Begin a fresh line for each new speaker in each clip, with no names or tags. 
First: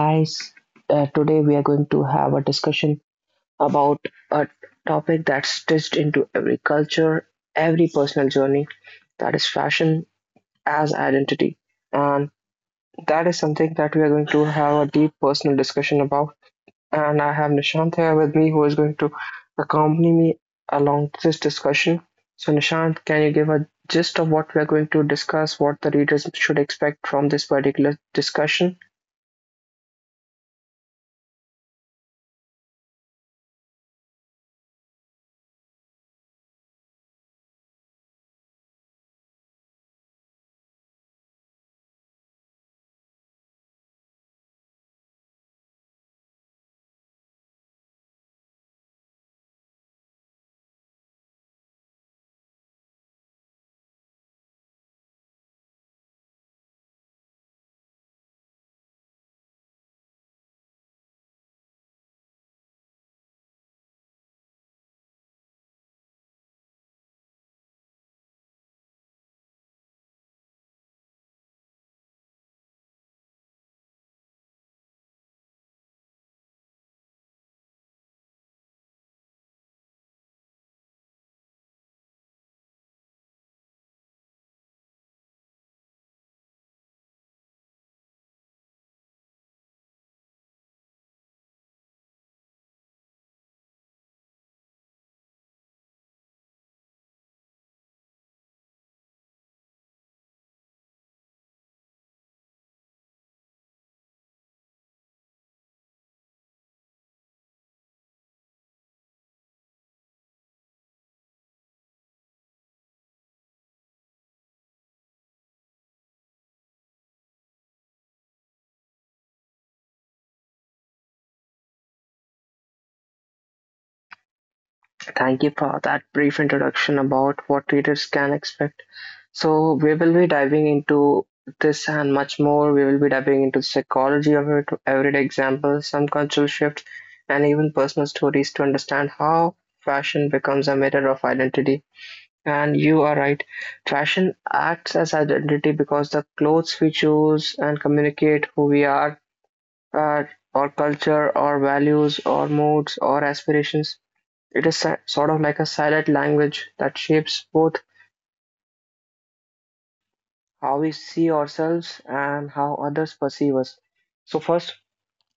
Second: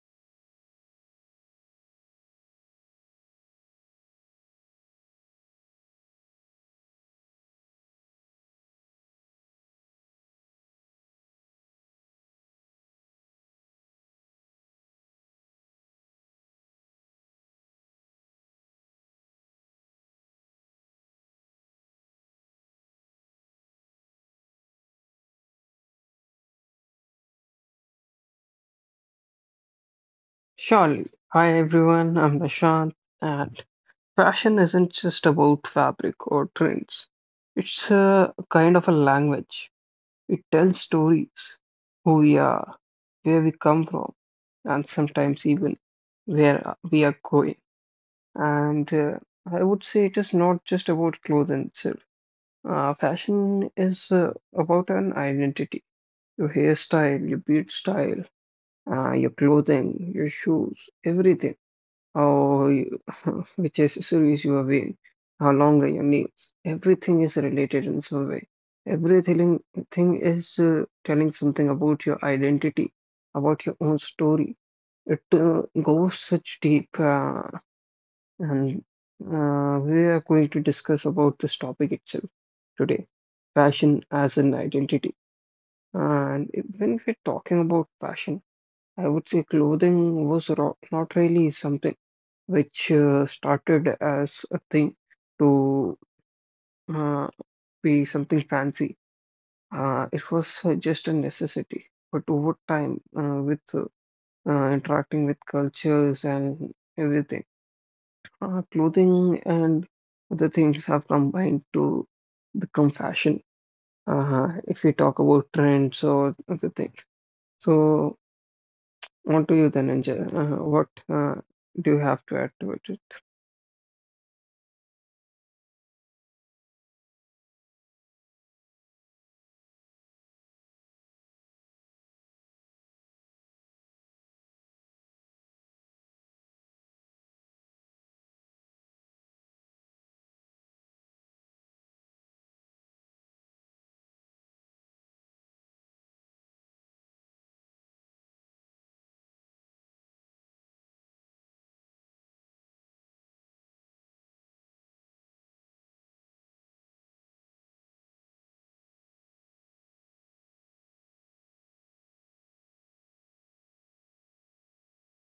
guys. Today we are going to have a discussion about a topic that's stitched into every culture, every personal journey that is fashion as identity. And that is something that we are going to have a deep personal discussion about. And I have Nishant here with me who is going to accompany me along this discussion. So, Nishant, can you give a gist of what we are going to discuss, what the readers should expect from this particular discussion?
Surely. Hi everyone, I'm Nishant, and fashion isn't just about fabric or trends. It's a kind of a language. It tells stories, who we are, where we come from, and sometimes even where we are going. And I would say it is not just about clothing itself. Fashion is about an identity. Your hairstyle, your beard style, your clothing, your shoes, everything how you, which accessories you are wearing, how long are your nails. Everything is related in some way. Everything thing is telling something about your identity, about your own story. It goes such deep, and we are going to discuss about this topic itself today, fashion as an identity. And when we're talking about fashion, I would say clothing was not really something which started as a thing to uh, be something fancy. It was just a necessity. But over time, with interacting with cultures and everything, clothing and other things have combined to become fashion. If we talk about trends or other things. So, on to you then, Angel. What do you have to add to it?
Thank you for that brief introduction about what readers can expect. So, we will be diving into this and much more. We will be diving into the psychology of it, everyday examples, some cultural shifts, and even personal stories to understand how fashion becomes a mirror of identity. And you are right, fashion acts as identity because the clothes we choose and communicate who we are, uh, our culture, our values, our moods, our aspirations. It is sort of like a silent language that shapes both how we see ourselves and how others perceive us. So, first,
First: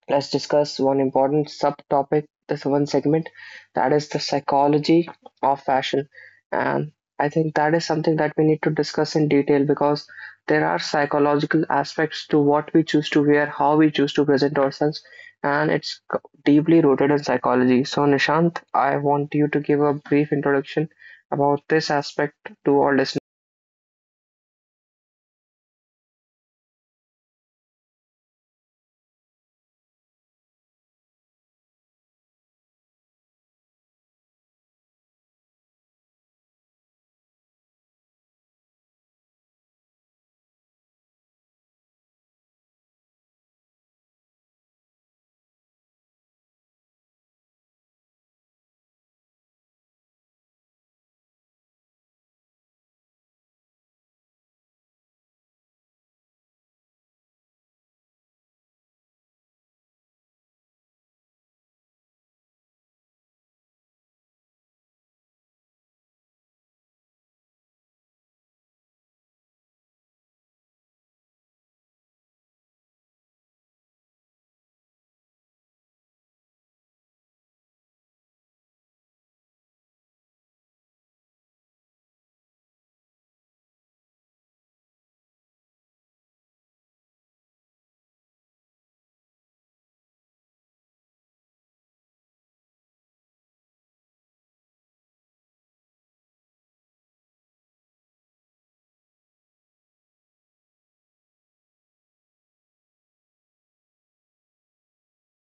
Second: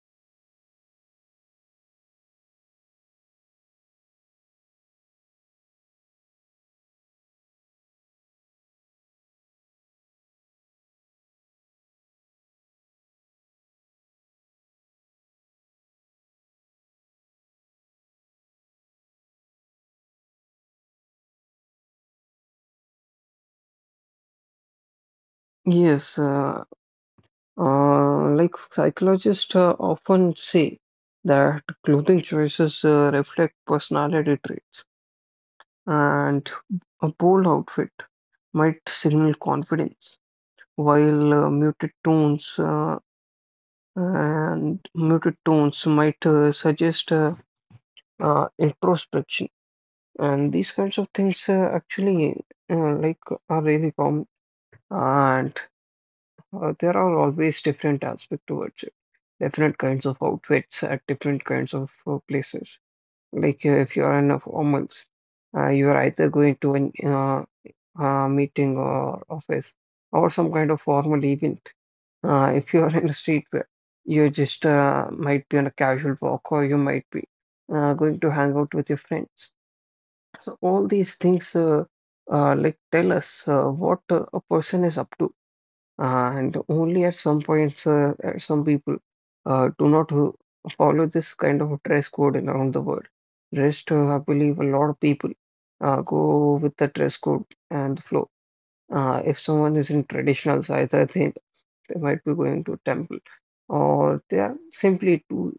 let's discuss one important subtopic, this one segment, that is the psychology of fashion. And I think that is something that we need to discuss in detail because there are psychological aspects to what we choose to wear, how we choose to present ourselves, and it's deeply rooted in psychology. So, Nishant, I want you to give a brief introduction about this aspect to our listeners.
Yes, like psychologists often say that clothing choices reflect personality traits, and a bold outfit might signal confidence, while muted tones and muted tones might suggest introspection. And these kinds of things actually, like, are really common, and there are always different aspects towards it. Different kinds of outfits at different kinds of places. Like if you are in a formals, you are either going to an meeting or office or some kind of formal event. If you are in a street, you just might be on a casual walk or you might be going to hang out with your friends. So all these things, like, tell us what a person is up to. And only at some points, some people do not follow this kind of dress code around the world. Rest, I believe a lot of people go with the dress code and the flow. If someone is in traditional size, I think they might be going to temple or they are simply too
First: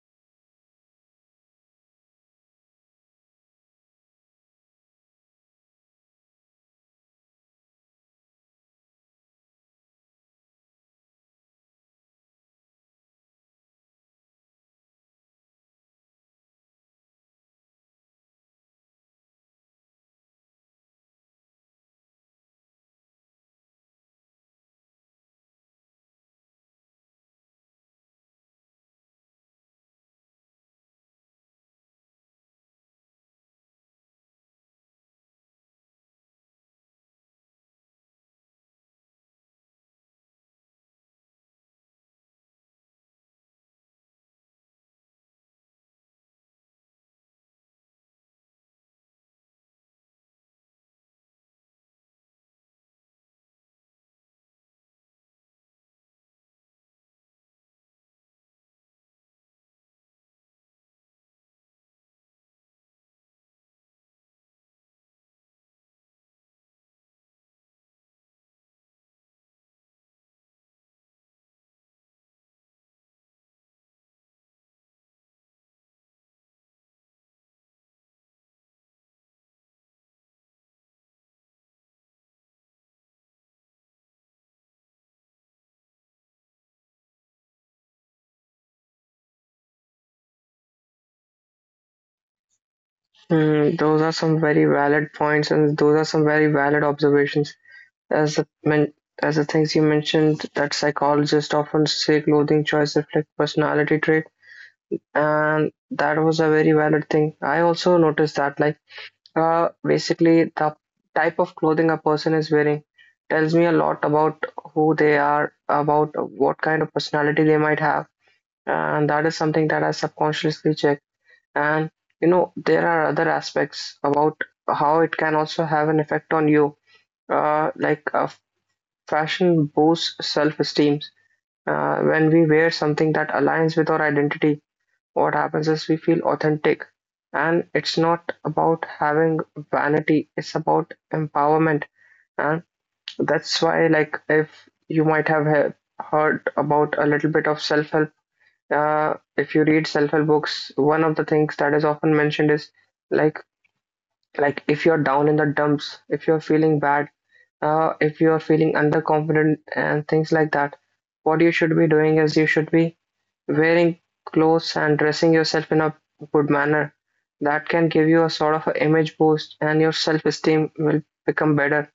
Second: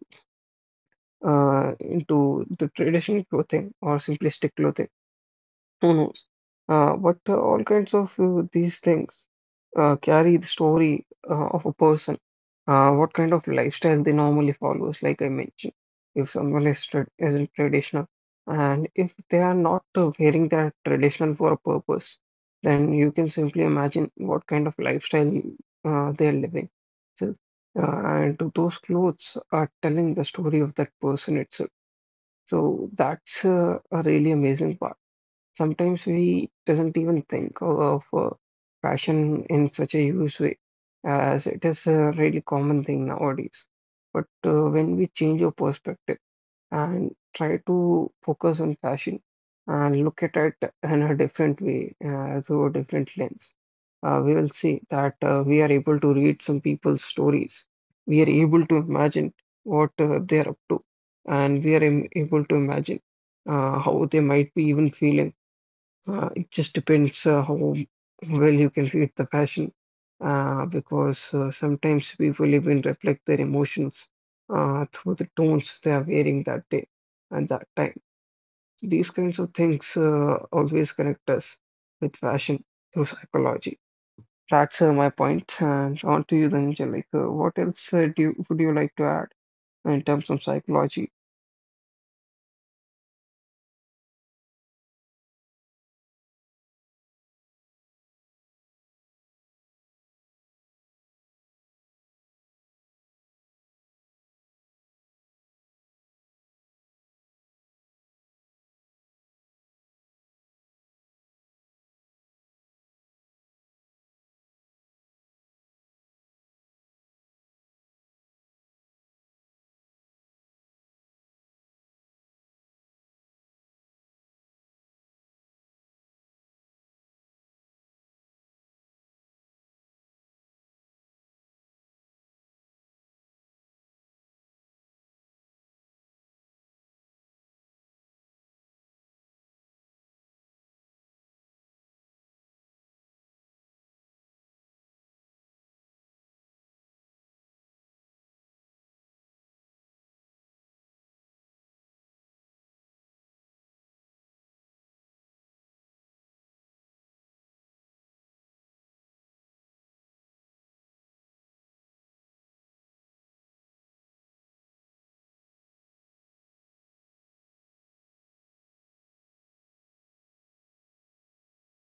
into the traditional clothing or simplistic clothing. Who knows? But all kinds of these things carry the story of a person, what kind of lifestyle they normally follows, like I mentioned. If someone is tra isn't traditional, and if they are not wearing their traditional for a purpose, then you can simply imagine what kind of lifestyle they're living. So, and those clothes are telling the story of that person itself. So that's a really amazing part. Sometimes we doesn't even think of fashion in such a huge way, as it is a really common thing nowadays. But when we change our perspective and try to focus on fashion and look at it in a different way, through a different lens, we will see that we are able to read some people's stories. We are able to imagine what they are up to, and we are able to imagine how they might be even feeling. It just depends how well you can read the passion, because sometimes people even reflect their emotions through the tones they are wearing that day and that time. These kinds of things always connect us with fashion through psychology. That's my point. And on to you, Dhananjay. Like, what else would you like to add in terms of psychology?
Hmm, those are some very valid points, and those are some very valid observations. As the men- as the things you mentioned, that psychologists often say clothing choice reflect personality trait, and that was a very valid thing. I also noticed that, like, basically the type of clothing a person is wearing tells me a lot about who they are, about what kind of personality they might have, and that is something that I subconsciously check. And there are other aspects about how it can also have an effect on you. Like, fashion boosts self-esteem. When we wear something that aligns with our identity, what happens is we feel authentic. And it's not about having vanity, it's about empowerment. And that's why, like, if you might have heard about a little bit of self-help, if you read self-help books, one of the things that is often mentioned is like, if you're down in the dumps, if you're feeling bad, if you are feeling underconfident and things like that, what you should be doing is you should be wearing clothes and dressing yourself in a good manner. That can give you a sort of an image boost, and your self-esteem will become better.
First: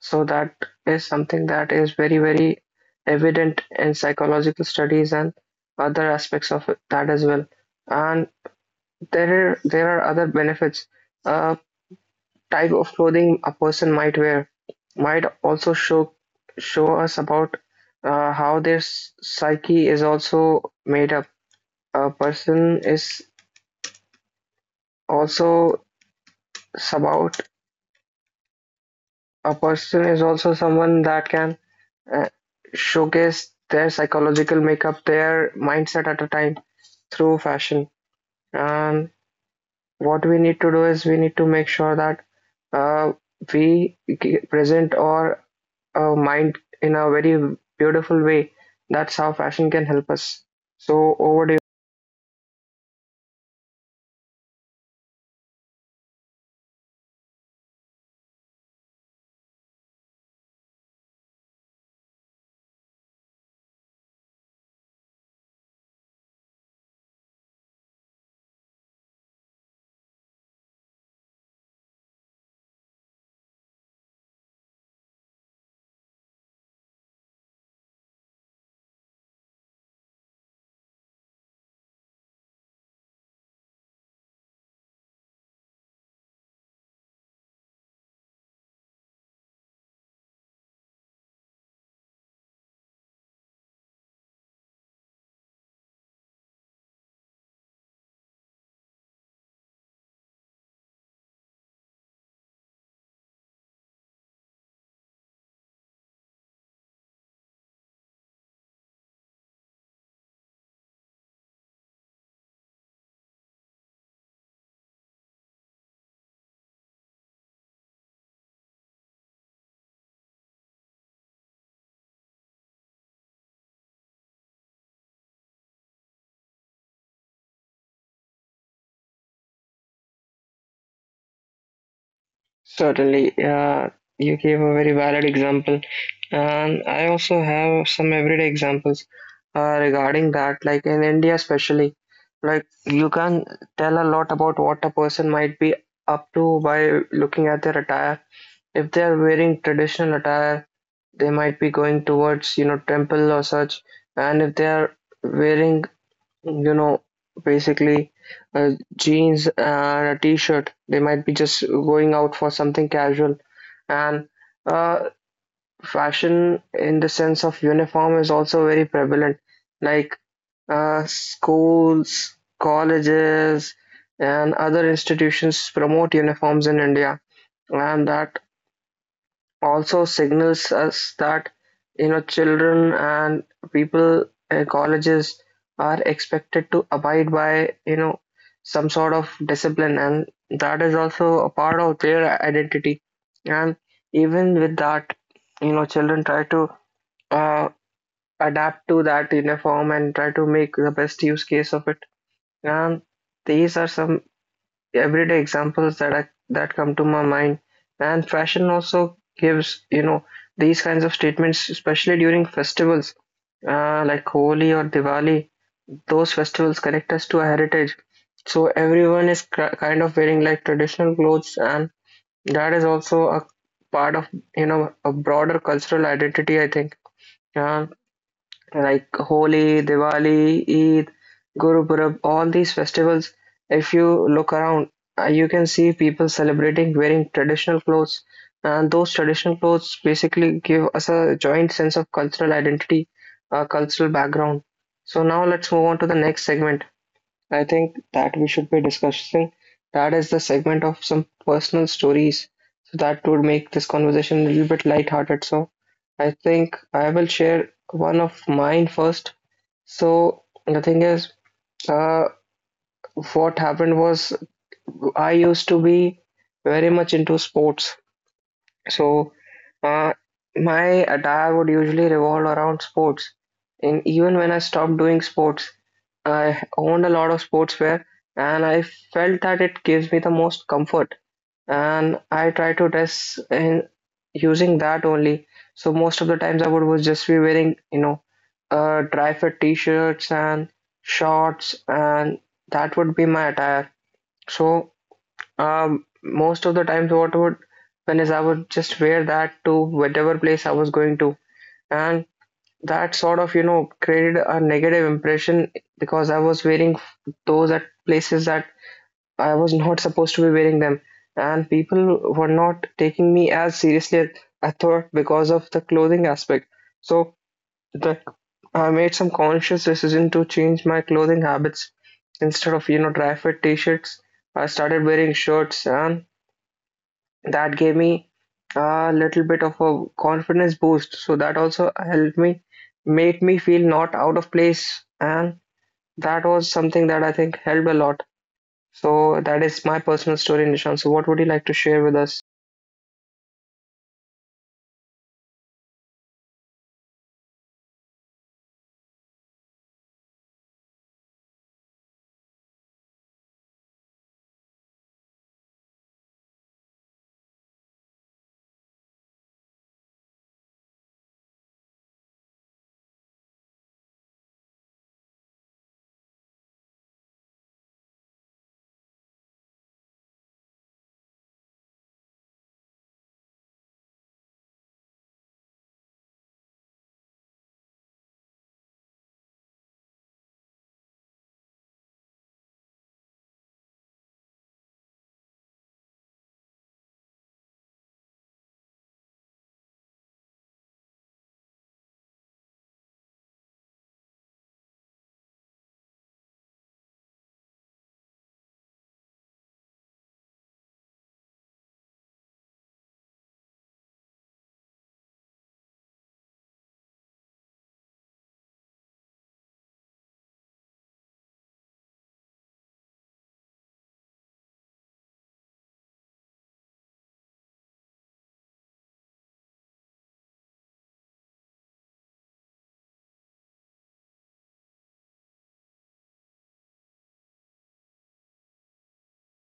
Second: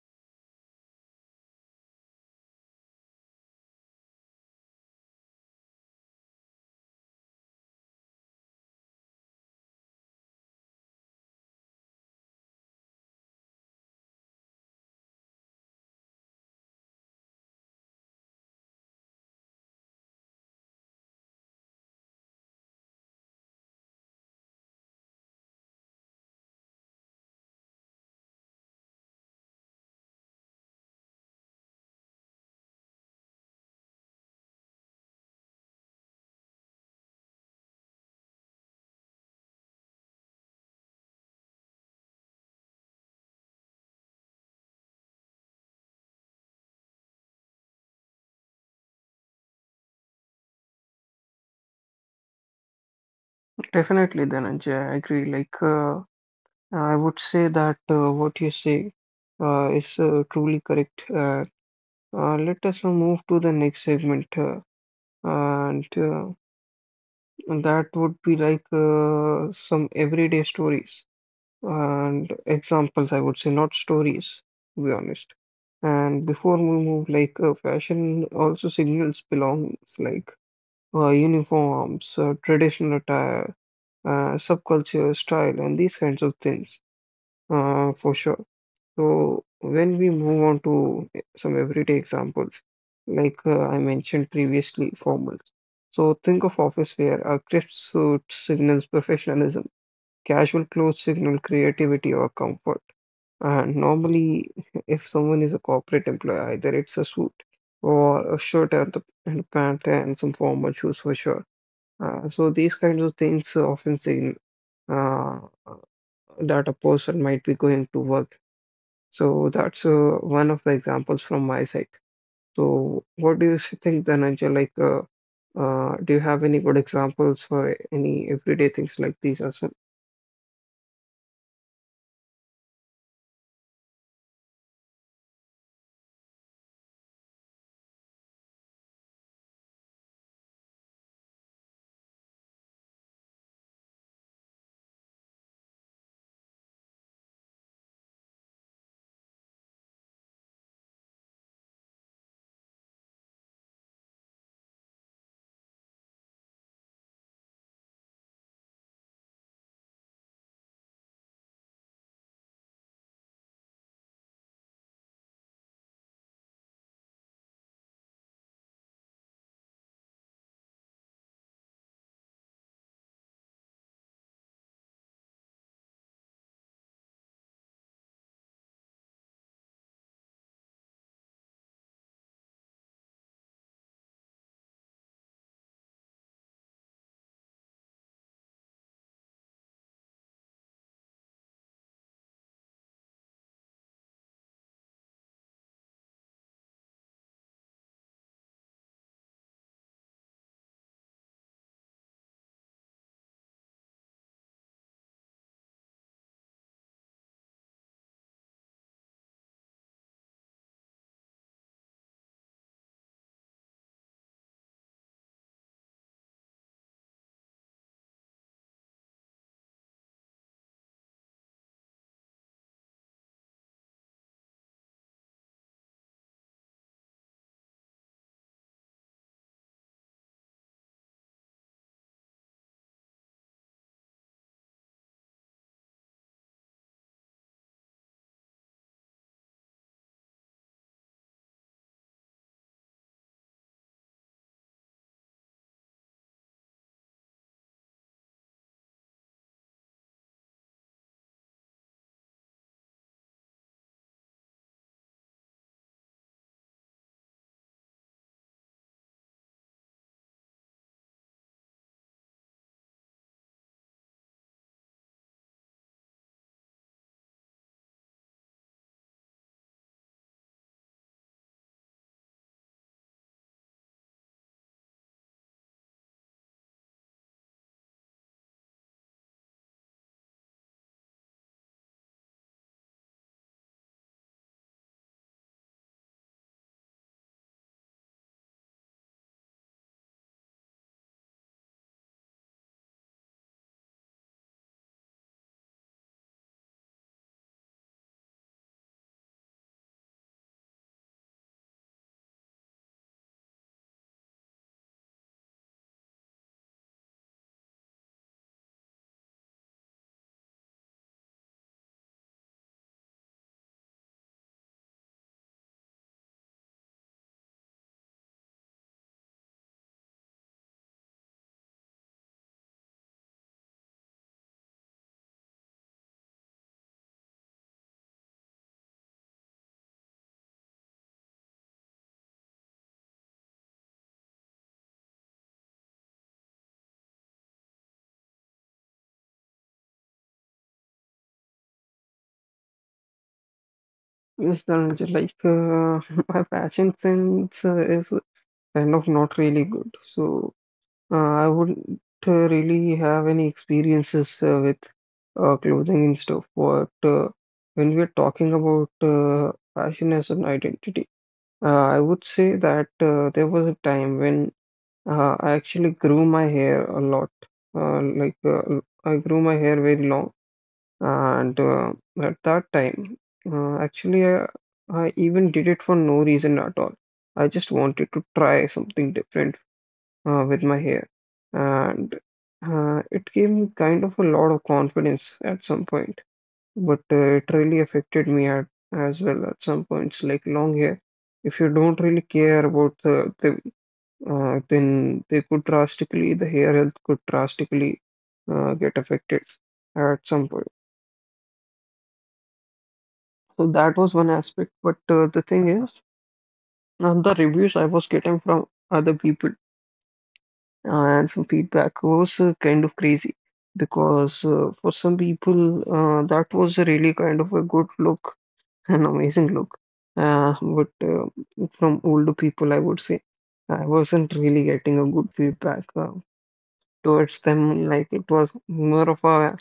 So that is something that is very, very evident in psychological studies and other aspects of that as well. And there are other benefits. Uh, Type of clothing a person might wear might also show us about, how their psyche is also made up. A person is also about a person is also someone that can uh, showcase their psychological makeup, their mindset at a time through fashion. And what we need to do is we need to make sure that, uh, we present or our mind in a very beautiful way. That's how fashion can help us. So over to you.
Definitely, Dhananjay, I agree. Like, I would say that what you say is truly correct. Let us now move to the next segment, and that would be like some everyday stories and examples, I would say, not stories, to be honest. And before we move, like, fashion also signals belongings, like uniforms, traditional attire, subculture, style, and these kinds of things, for sure. So when we move on to some everyday examples, like I mentioned previously, formals. So think of office wear. A crisp suit signals professionalism. Casual clothes signal creativity or comfort. And normally, if someone is a corporate employee, either it's a suit or a shirt and a pant and some formal shoes for sure. So these kinds of things often signal uh, that a person might be going to work, so that's one of the examples from my side. So what do you think, Dhananjay? Like, do you have any good examples for any everyday things like these as well?
Certainly, you gave a very valid example, and I also have some everyday examples, regarding that. Like in India, especially, like you can tell a lot about what a person might be up to by looking at their attire. If they are wearing traditional attire, they might be going towards, temple or such, and if they are wearing, you know, basically, uh, jeans and a t-shirt. They might be just going out for something casual. And uh, fashion in the sense of uniform is also very prevalent. Like, schools, colleges, and other institutions promote uniforms in India, and that also signals us that, children and people, colleges, are expected to abide by, some sort of discipline, and that is also a part of their identity. And even with that, children try to uh, adapt to that uniform and try to make the best use case of it. And these are some everyday examples that that come to my mind. And fashion also gives, these kinds of statements, especially during festivals, like Holi or Diwali. Those festivals connect us to our heritage, so everyone is kind of wearing like traditional clothes, and that is also a part of, a broader cultural identity, I think. Uh, like Holi, Diwali, Eid, Guru Purab, all these festivals, if you look around, you can see people celebrating wearing traditional clothes. And those traditional clothes basically give us a joint sense of cultural identity, cultural background. So now let's move on to the next segment. I think that we should be discussing, that is the segment of some personal stories. So that would make this conversation a little bit lighthearted. So I think I will share one of mine first. So the thing is, uh, what happened was I used to be very much into sports. So, uh, my attire would usually revolve around sports. And even when I stopped doing sports, I owned a lot of sportswear and I felt that it gives me the most comfort, and I try to dress in using that only. So most of the times I would was just be wearing, you know, dry fit t-shirts and shorts, and that would be my attire. So, most of the times what would happen is I would just wear that to whatever place I was going to, and that sort of, created a negative impression, because I was wearing those at places that I was not supposed to be wearing them, and people were not taking me as seriously as I thought because of the clothing aspect. So, the, I made some conscious decision to change my clothing habits. Instead of, dry fit t-shirts, I started wearing shirts, and that gave me a little bit of a confidence boost. So that also helped me, made me feel not out of place, and that was something that I think helped a lot. So that is my personal story, Nishant. So what would you like to share with us?
Mr. Dhananjay, like my fashion sense is kind of not really good. So uh, I wouldn't really have any experiences with clothing and stuff. But when we're talking about fashion as an identity, I would say that there was a time when I actually grew my hair a lot. I grew my hair very long, and at that time, actually, I even did it for no reason at all. I just wanted to try something different with my hair, and it gave me kind of a lot of confidence at some point. But it really affected me as well at some points. Like long hair, if you don't really care about the, then they could drastically, the hair health could drastically get affected at some point. So that was one aspect. But the thing is, now the reviews I was getting from other people and some feedback was kind of crazy, because for some people that was really kind of a good look, an amazing look. But from older people, I would say I wasn't really getting a good feedback. Towards them. Like it was more of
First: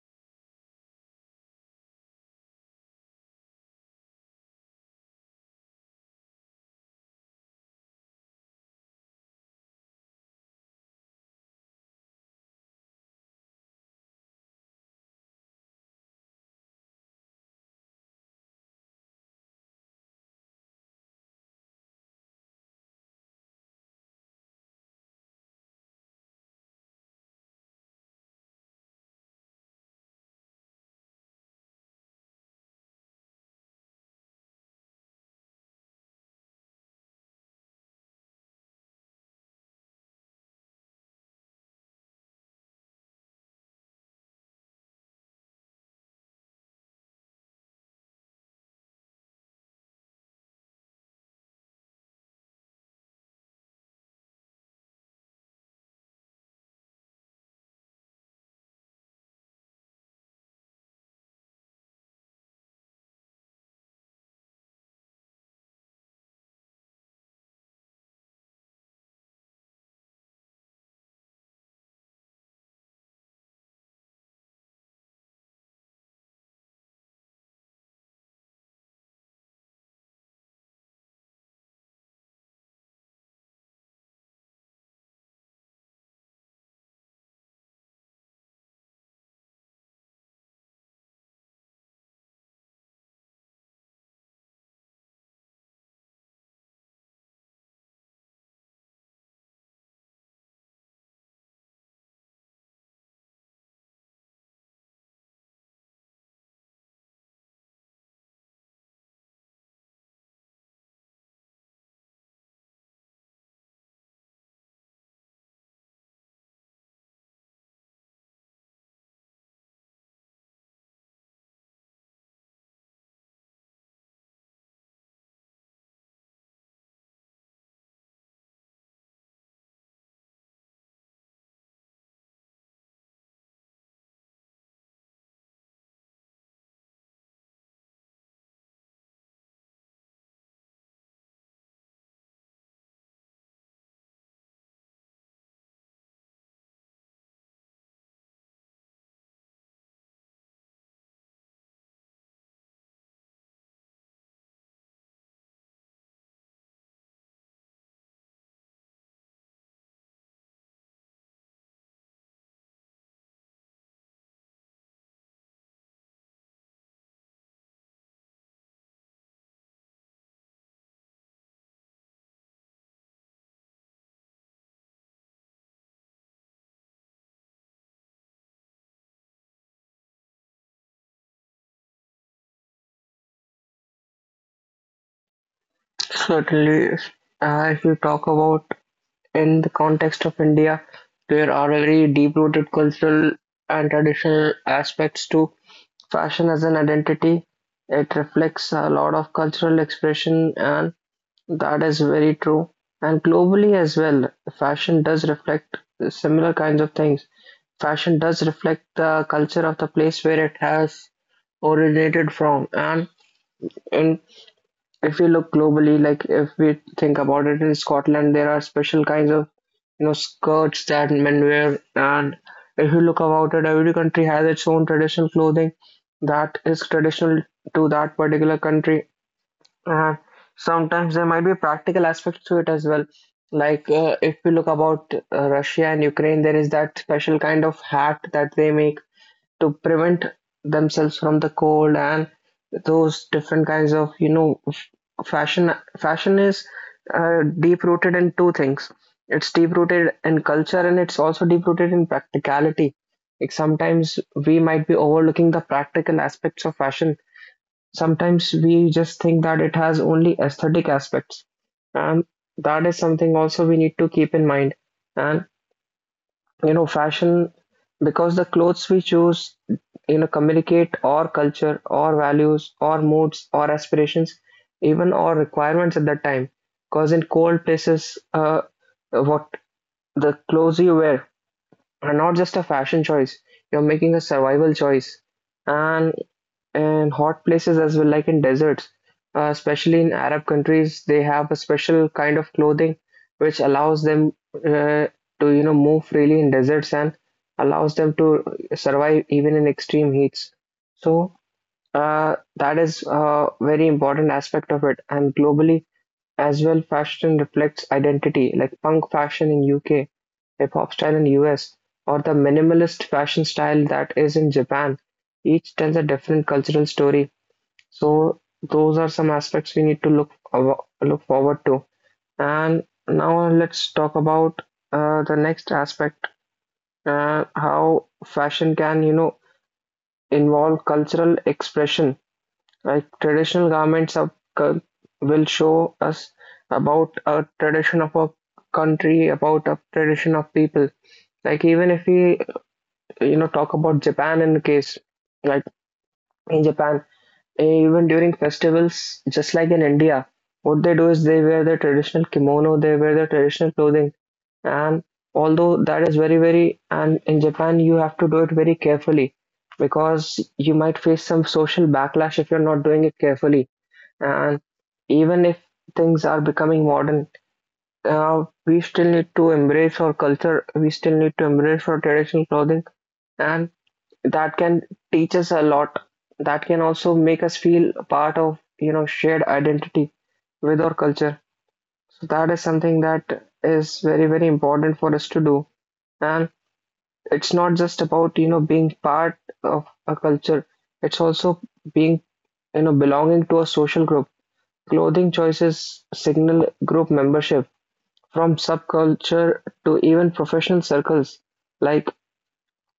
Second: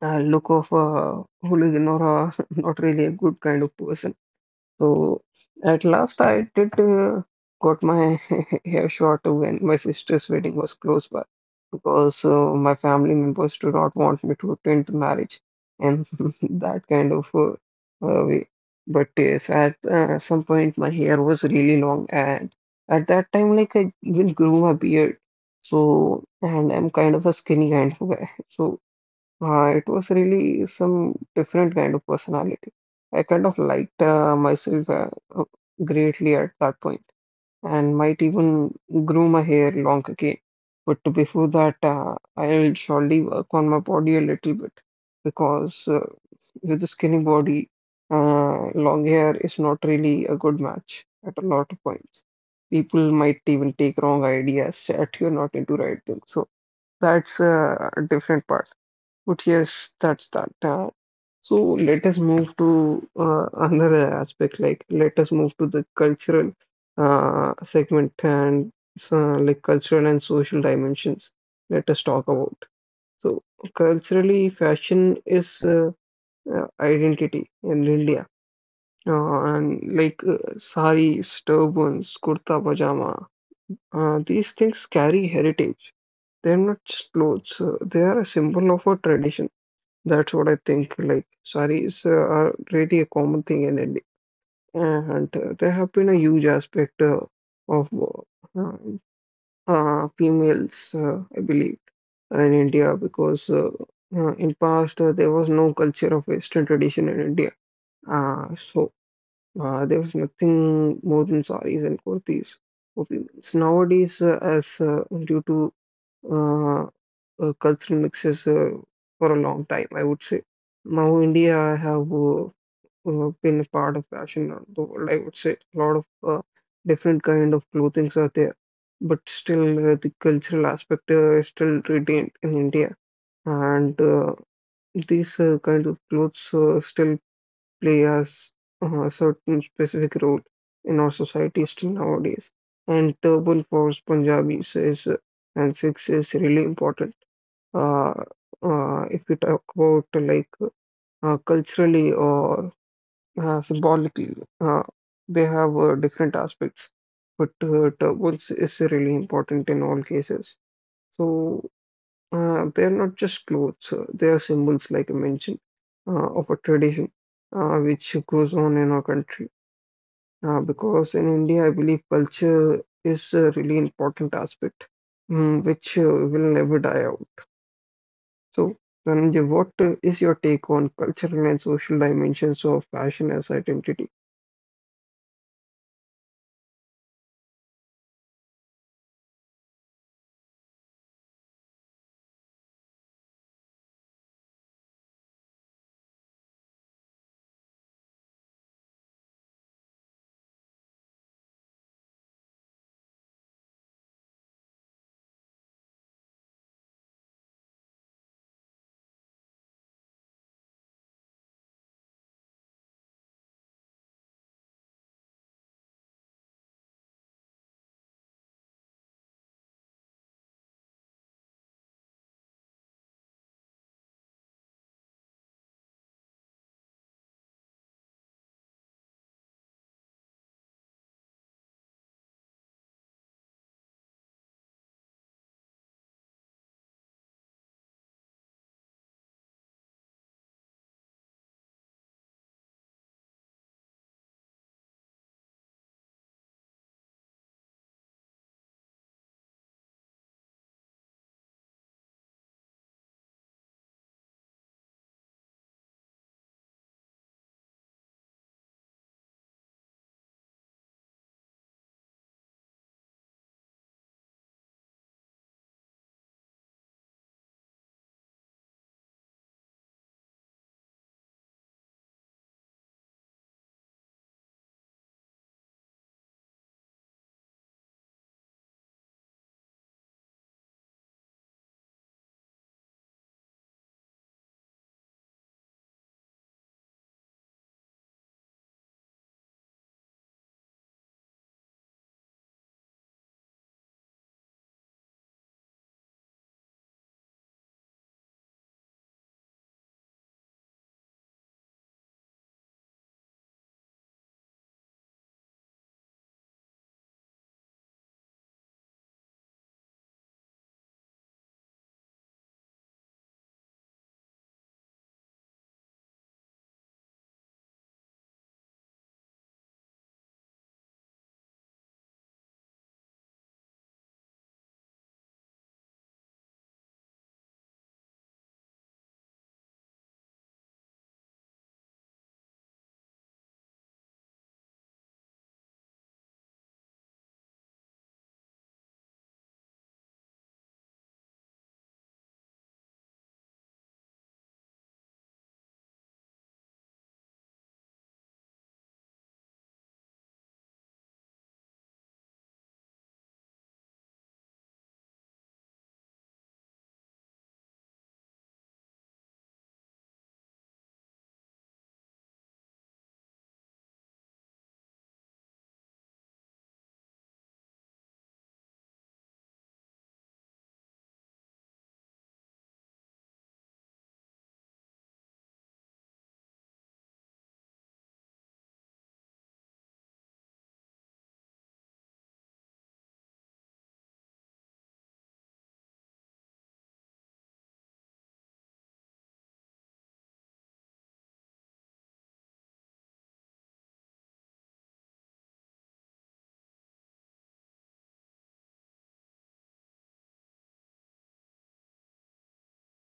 a look of a hooligan or a, not really a good kind of person. So at last, I did got my hair short when my sister's wedding was close by, because my family members do not want me to attend the marriage and that kind of way. But yes, at some point, my hair was really long, and at that time, like I even grew my beard. So, and I'm kind of a skinny kind of guy. So it was really some different kind of personality. I kind of liked myself uh, greatly at that point and might even grow my hair long again. But before that, I'll surely work on my body a little bit because, with a skinny body, long hair is not really a good match at a lot of points. People might even take wrong ideas that you're not into right things. So that's a different part. But yes, that's that. So let us move to another aspect. Like let us move to the cultural segment and so, like cultural and social dimensions. Let us talk about. So culturally, fashion is identity in India. And like, saris, turbans, kurta pajama, these things carry heritage. They're not just clothes. They are a symbol of a tradition, that's what I think. Like, saris are really a common thing in India, and they have been a huge aspect of uh, females, I believe, in India, because in past there was no culture of Western tradition in India. So there was nothing more than saris and kurtis for females. Nowadays, as due to uh, cultural mixes for a long time, I would say. Now, India have been a part of fashion around the world, I would say. A lot of uh, different kind of clothings are there, but still the cultural aspect is still retained in India. And These kind of clothes still play as a certain specific role in our society still nowadays. And turban for Punjabis is, and Sikhs is really important, uh, if we talk about like culturally or symbolically, uh, they have different aspects, but turbans is really important in all cases. So they're not just clothes, they are symbols, like I mentioned, of a tradition which goes on in our country. Because in India, I believe culture is a really important aspect, which will never die out. So, Dhananjay, what is your take on cultural and social dimensions of fashion as identity?
Certainly, if you talk about in the context of India, there are very deep-rooted cultural and traditional aspects to fashion as an identity. It reflects a lot of cultural expression, and that is very true. And globally as well, fashion does reflect similar kinds of things. Fashion does reflect the culture of the place where it has originated from, and in if we look globally, like if we think about it, in Scotland there are special kinds of, skirts that men wear, and if you look about it, every country has its own traditional clothing that is traditional to that particular country. And sometimes there might be practical aspects to it as well. Like, if we look about, Russia and Ukraine, there is that special kind of hat that they make to prevent themselves from the cold. And those different kinds of, fashion fashion is, deep rooted in two things. It's deep rooted in culture and it's also deep rooted in practicality. Like sometimes we might be overlooking the practical aspects of fashion. Sometimes we just think that it has only aesthetic aspects, and that is something also we need to keep in mind. And, fashion, because the clothes we choose, communicate our culture, our values, our moods, our aspirations, even our requirements at that time. Because in cold places, what the clothes you wear are not just a fashion choice, you're making a survival choice. And in hot places as well, like in deserts. Especially in Arab countries, they have a special kind of clothing which allows them, to, you know, move freely in deserts and allows them to survive even in extreme heats. So, that is a very important aspect of it. And globally as well, fashion reflects identity, like punk fashion in UK, hip hop style in US, or the minimalist fashion style that is in Japan. Each tells a different cultural story, so those are some aspects we need to look forward to. And now, let's talk about, the next aspect, how fashion can, you know, involve cultural expression. Like traditional garments of cul- will show us about a tradition of a country, about a tradition of people. Like even if we, you know, talk about Japan in the case, like in Japan, even during festivals, just like in India, what they do is they wear their traditional kimono, they wear their traditional clothing. And although that is and in Japan, you have to do it very carefully because you might face some social backlash if you're not doing it carefully. And even if things are becoming modern, we still need to embrace our culture, we still need to embrace our traditional clothing. And that can teach us a lot, that can also make us feel part of, you know, shared identity with our culture. So that is something that is very, very important for us to do. And it's not just about, you know, being part of a culture, it's also being, you know, belonging to a social group. Clothing choices signal group membership, from subculture to even professional circles. Like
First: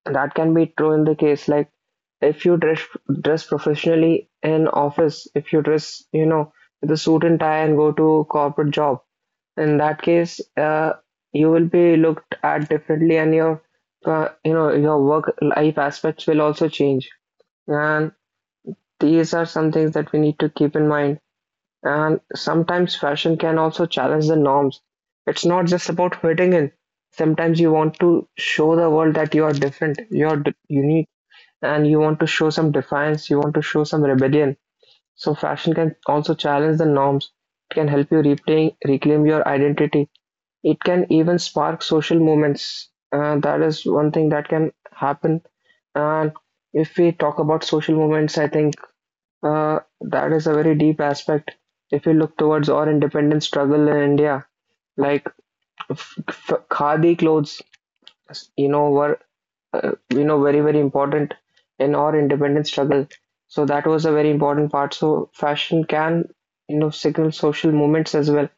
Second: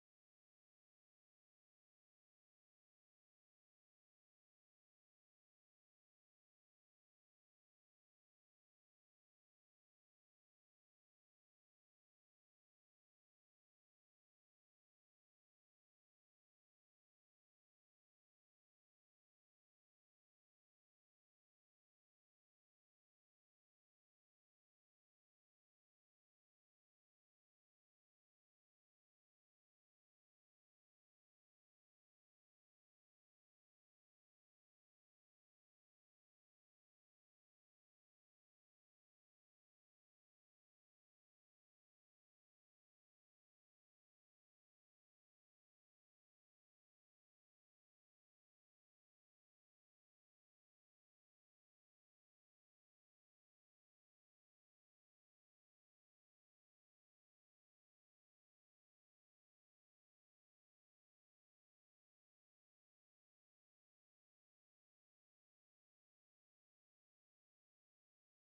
that can be true in the case, like if you dress professionally in office, if you dress, you know, with a suit and tie and go to corporate job, in that case, you will be looked at differently, and your, you know, your work life aspects will also change. And these are some things that we need to keep in mind. And sometimes fashion can also challenge the norms. It's not just about fitting in. Sometimes you want to show the world that you are different, you're unique, and you want to show some defiance, you want to show some rebellion. So fashion can also challenge the norms. It can help you reclaim your identity. It can even spark social movements. That is one thing that can happen. And if we talk about social movements, I think that is a very deep aspect. If we look towards our independence struggle in India, like khadi clothes, you know, were you know, very, very important in our independence struggle. So that was a very important part. So fashion can, you know, signal social movements as well.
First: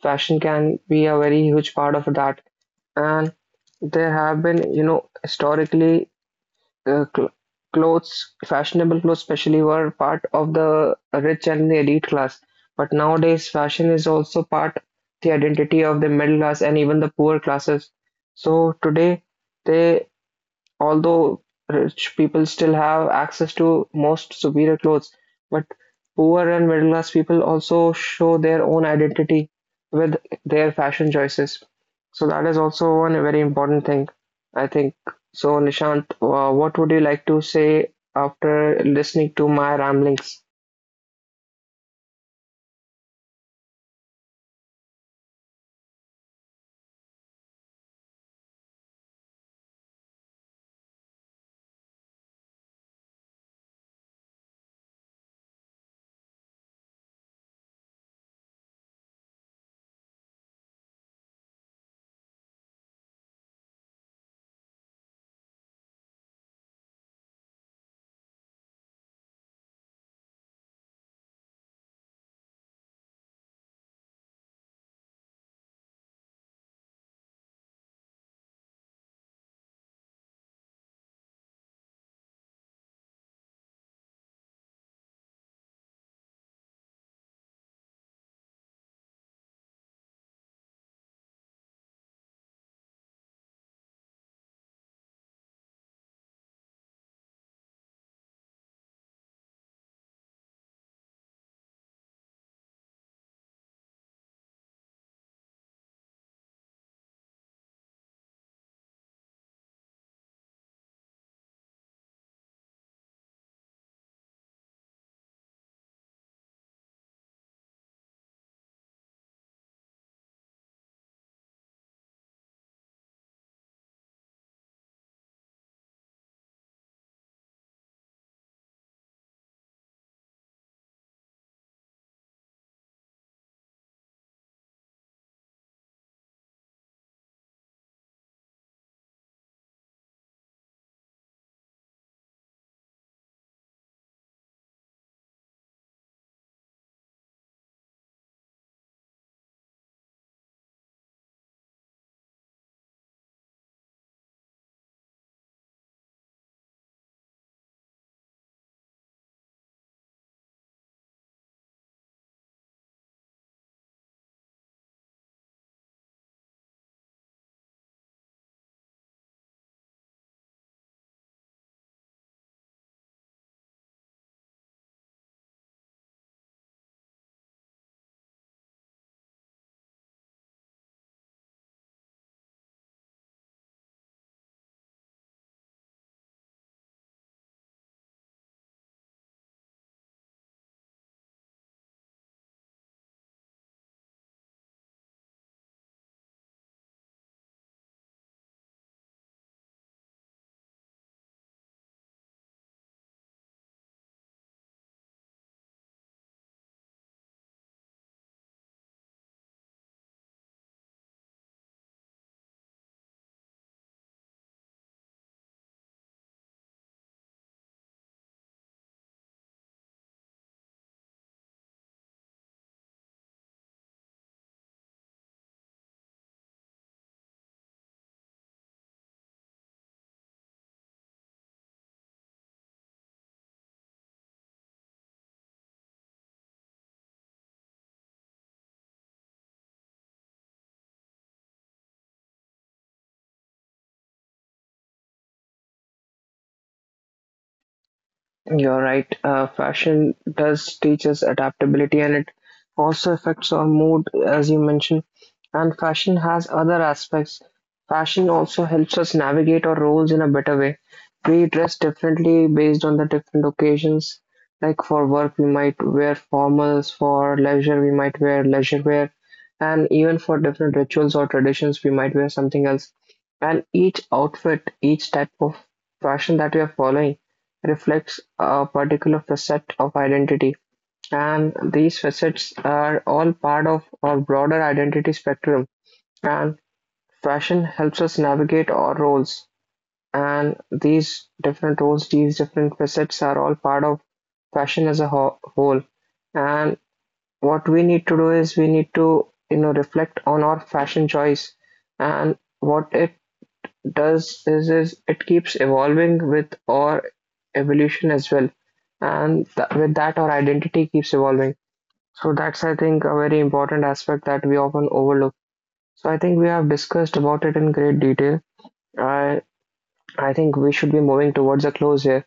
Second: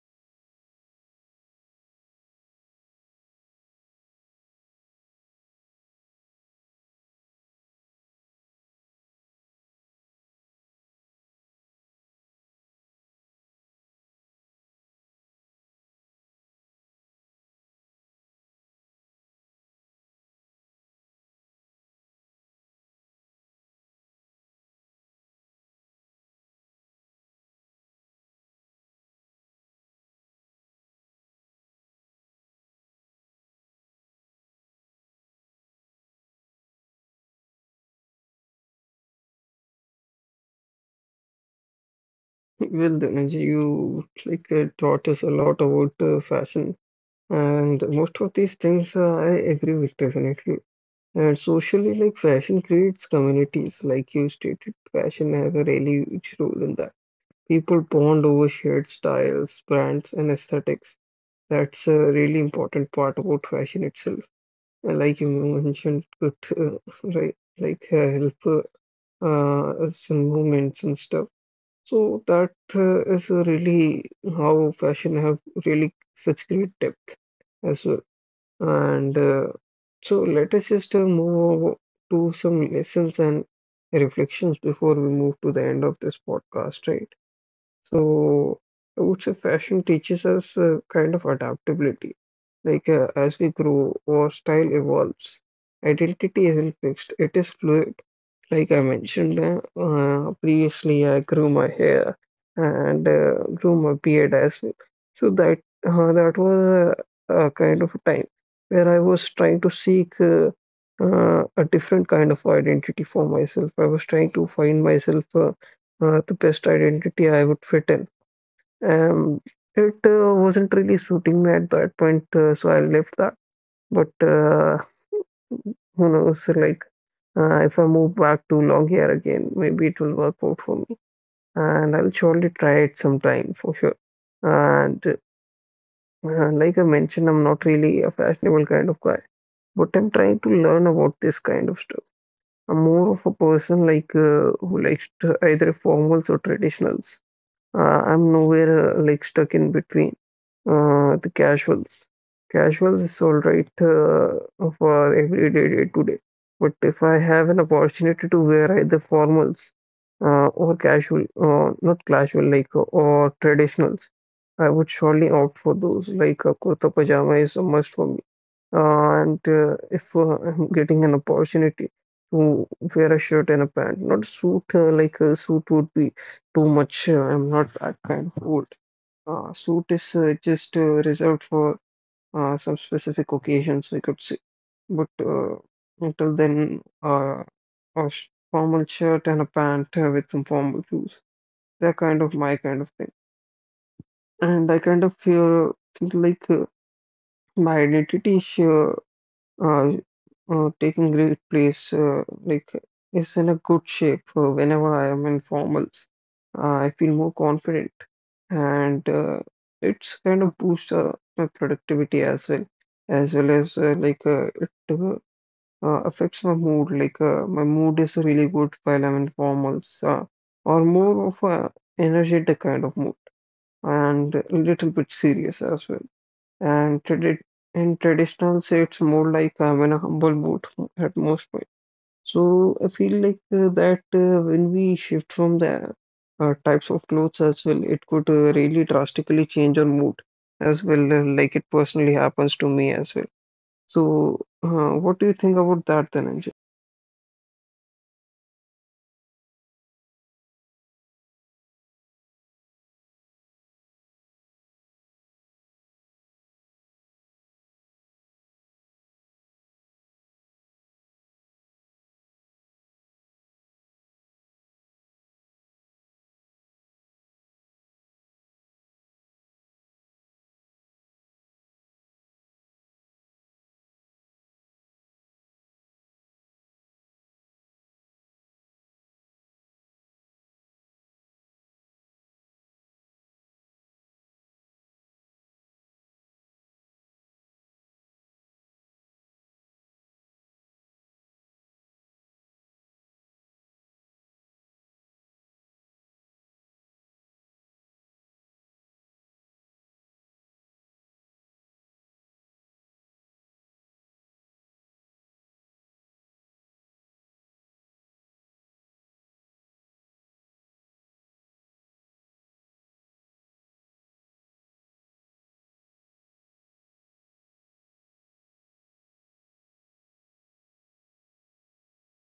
Fashion can be a very huge part of that. And there have been, you know, historically, uh, cl- clothes, fashionable clothes especially, were part of the rich and the elite class. But nowadays fashion is also part the identity of the middle class and even the poor classes. So today they, although rich people still have access to most superior clothes, but poor and middle class people also show their own identity with their fashion choices. So that is also one very important thing, I think. So Nishant, what would you like to say after listening to my ramblings?
Well, Dhananjay, you taught us a lot about fashion, and most of these things I agree with definitely. And socially, like fashion creates communities, like you stated, fashion has a really huge role in that. People bond over shared styles, brands, and aesthetics. That's a really important part about fashion itself. Like you mentioned, it could help us in movements and stuff. So that is really how fashion have really such great depth as well. And so let us just move over to some lessons and reflections before we move to the end of this podcast, right? So I would say fashion teaches us a kind of adaptability. Like as we grow, our style evolves. Identity isn't fixed, it is fluid. Like I mentioned previously, I grew my hair and grew my beard as well. So that was a kind of time where I was trying to seek a different kind of identity for myself. I was trying to find myself. The best identity I would fit in. Um, it wasn't really suiting me at that point, so I left that. But who knows? If I move back to long hair again, maybe it will work out for me, and I'll surely try it sometime for sure. And like I mentioned, I'm not really a fashionable kind of guy, but I'm trying to learn about this kind of stuff. I'm more of a person who likes to either formals or traditionals. I'm nowhere like stuck in between. The casuals. Casuals is all right for everyday day to day. But if I have an opportunity to wear either formals or casual, not casual, like, or traditionals, I would surely opt for those. Like a kurta pajama is a must for me. And if I'm getting an opportunity to wear a shirt and a pant, not suit, like a suit would be too much. I'm not that kind of old. Suit is just reserved for some specific occasions, we could say. But until then, a formal shirt and a pant with some formal shoes. They're kind of my kind of thing. And I kind of feel like my identity is uh, taking great place, like is in a good shape whenever I am in formals. I feel more confident and it's kind of boosts my productivity as well, as well as like it affects my mood. Like my mood is really good while I'm in formals, or more of a energetic kind of mood and a little bit serious as well. And tradi In traditionals, it's more like I'm in a humble mood at most point. So I feel like that when we shift from the types of clothes as well, it could really drastically change our mood as well, it personally happens to me as well. So what do you think about that then, Anjali?
You're right. Fashion does teach us adaptability, and it also affects our mood, as you mentioned. And fashion has other aspects. Fashion also helps us navigate our roles in a better way. We dress differently based on the different occasions. Like for work, we might wear formals, for leisure, we might wear leisure wear, and even for different rituals or traditions, we might wear something else. And each outfit, each type of fashion that we are following reflects a particular facet of identity, and these facets are all part of our broader identity spectrum. And fashion helps us navigate our roles, and these different roles, these different facets are all part of fashion as a whole. And what we need to do is we need to, you know, reflect on our fashion choice, and what it does is it keeps evolving with our evolution as well, and with that our identity keeps evolving. So that's, I think, a very important aspect that we often overlook. So I think we have discussed about it in great detail. I i think we should be moving towards a close here.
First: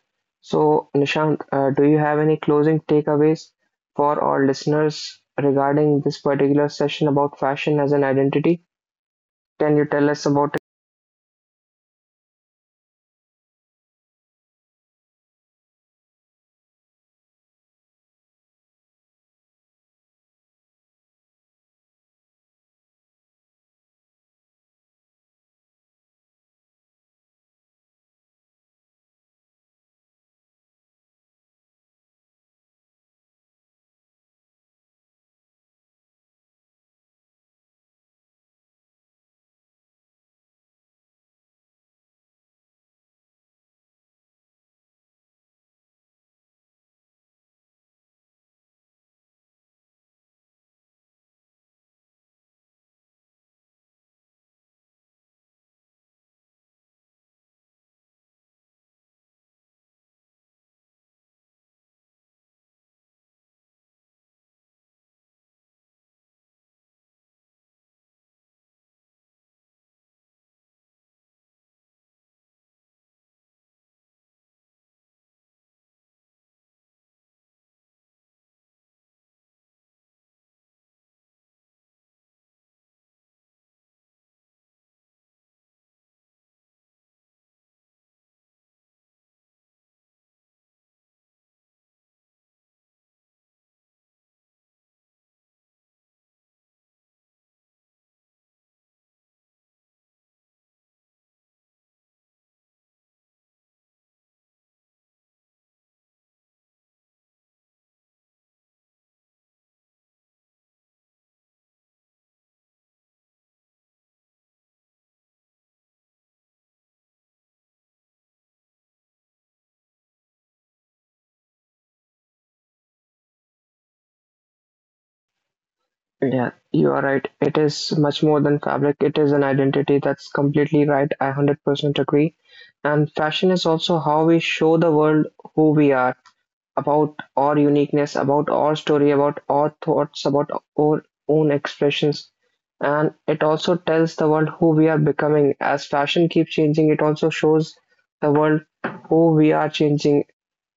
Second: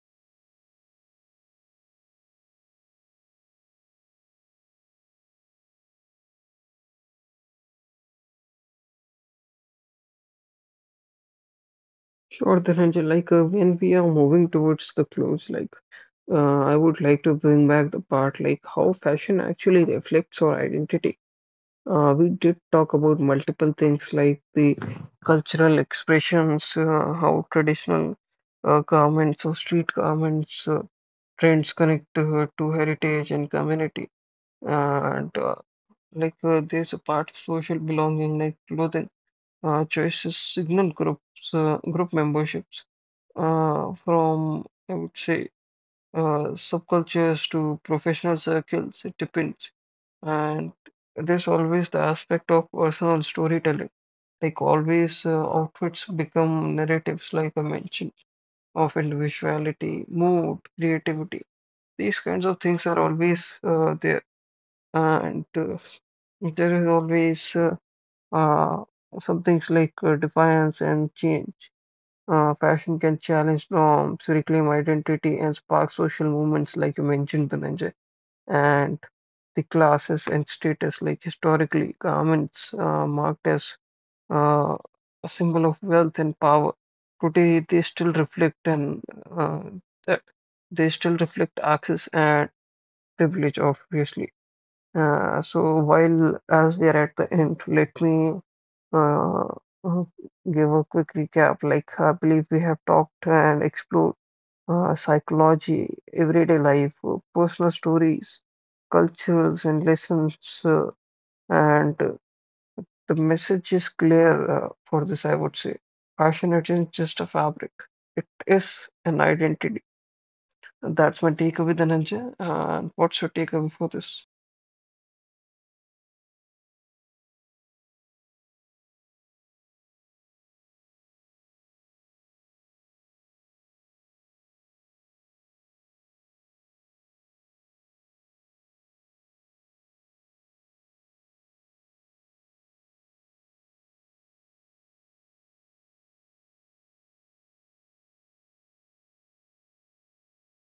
So Nishant, do you have any closing takeaways for our listeners regarding this particular session about fashion as an identity? Can you tell us about?
Sure, then Anjali, when we are moving towards the clothes, I would like to bring back the part like how fashion actually reflects our identity. We did talk about multiple things like the cultural expressions, how traditional garments or street garments trends connect to heritage and community. And there's a part of social belonging, like clothing choices, signal groups, group memberships from, I would say, subcultures to professional circles, it depends. And there's always the aspect of personal storytelling. Like always, outfits become narratives, like I mentioned, of individuality, mood, creativity. These kinds of things are always there. And there is always uh, some things like defiance and change. Fashion can challenge norms, reclaim identity, and spark social movements, like you mentioned, Dhananjay, and the classes and status, like historically garments marked as uh, a symbol of wealth and power. Today they still reflect and uh, that they still reflect access and privilege obviously. So while as we are at the end, let me uh, uh, give a quick recap. Like I believe we have talked and explored psychology, everyday life, personal stories, cultures, and lessons. And The message is clear for this, I would say. Fashion isn't just a fabric, it is an identity. That's my takeaway, Dhananjay. And what's your takeaway for this?
Yeah, you are right. It is much more than fabric. It is an identity. That's completely right. I 100% agree. And fashion is also how we show the world who we are, about our uniqueness, about our story, about our thoughts, about our own expressions. And it also tells the world who we are becoming. As fashion keeps changing, it also shows the world who we are changing.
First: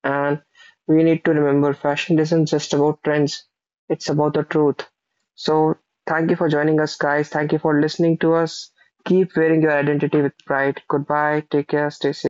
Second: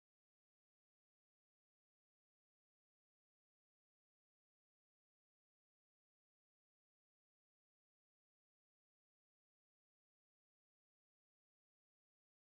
And we need to remember, fashion isn't just about trends, it's about the truth. So, thank you for joining us, guys. Thank you for listening to us. Keep wearing your identity with pride. Goodbye. Take care. Stay safe.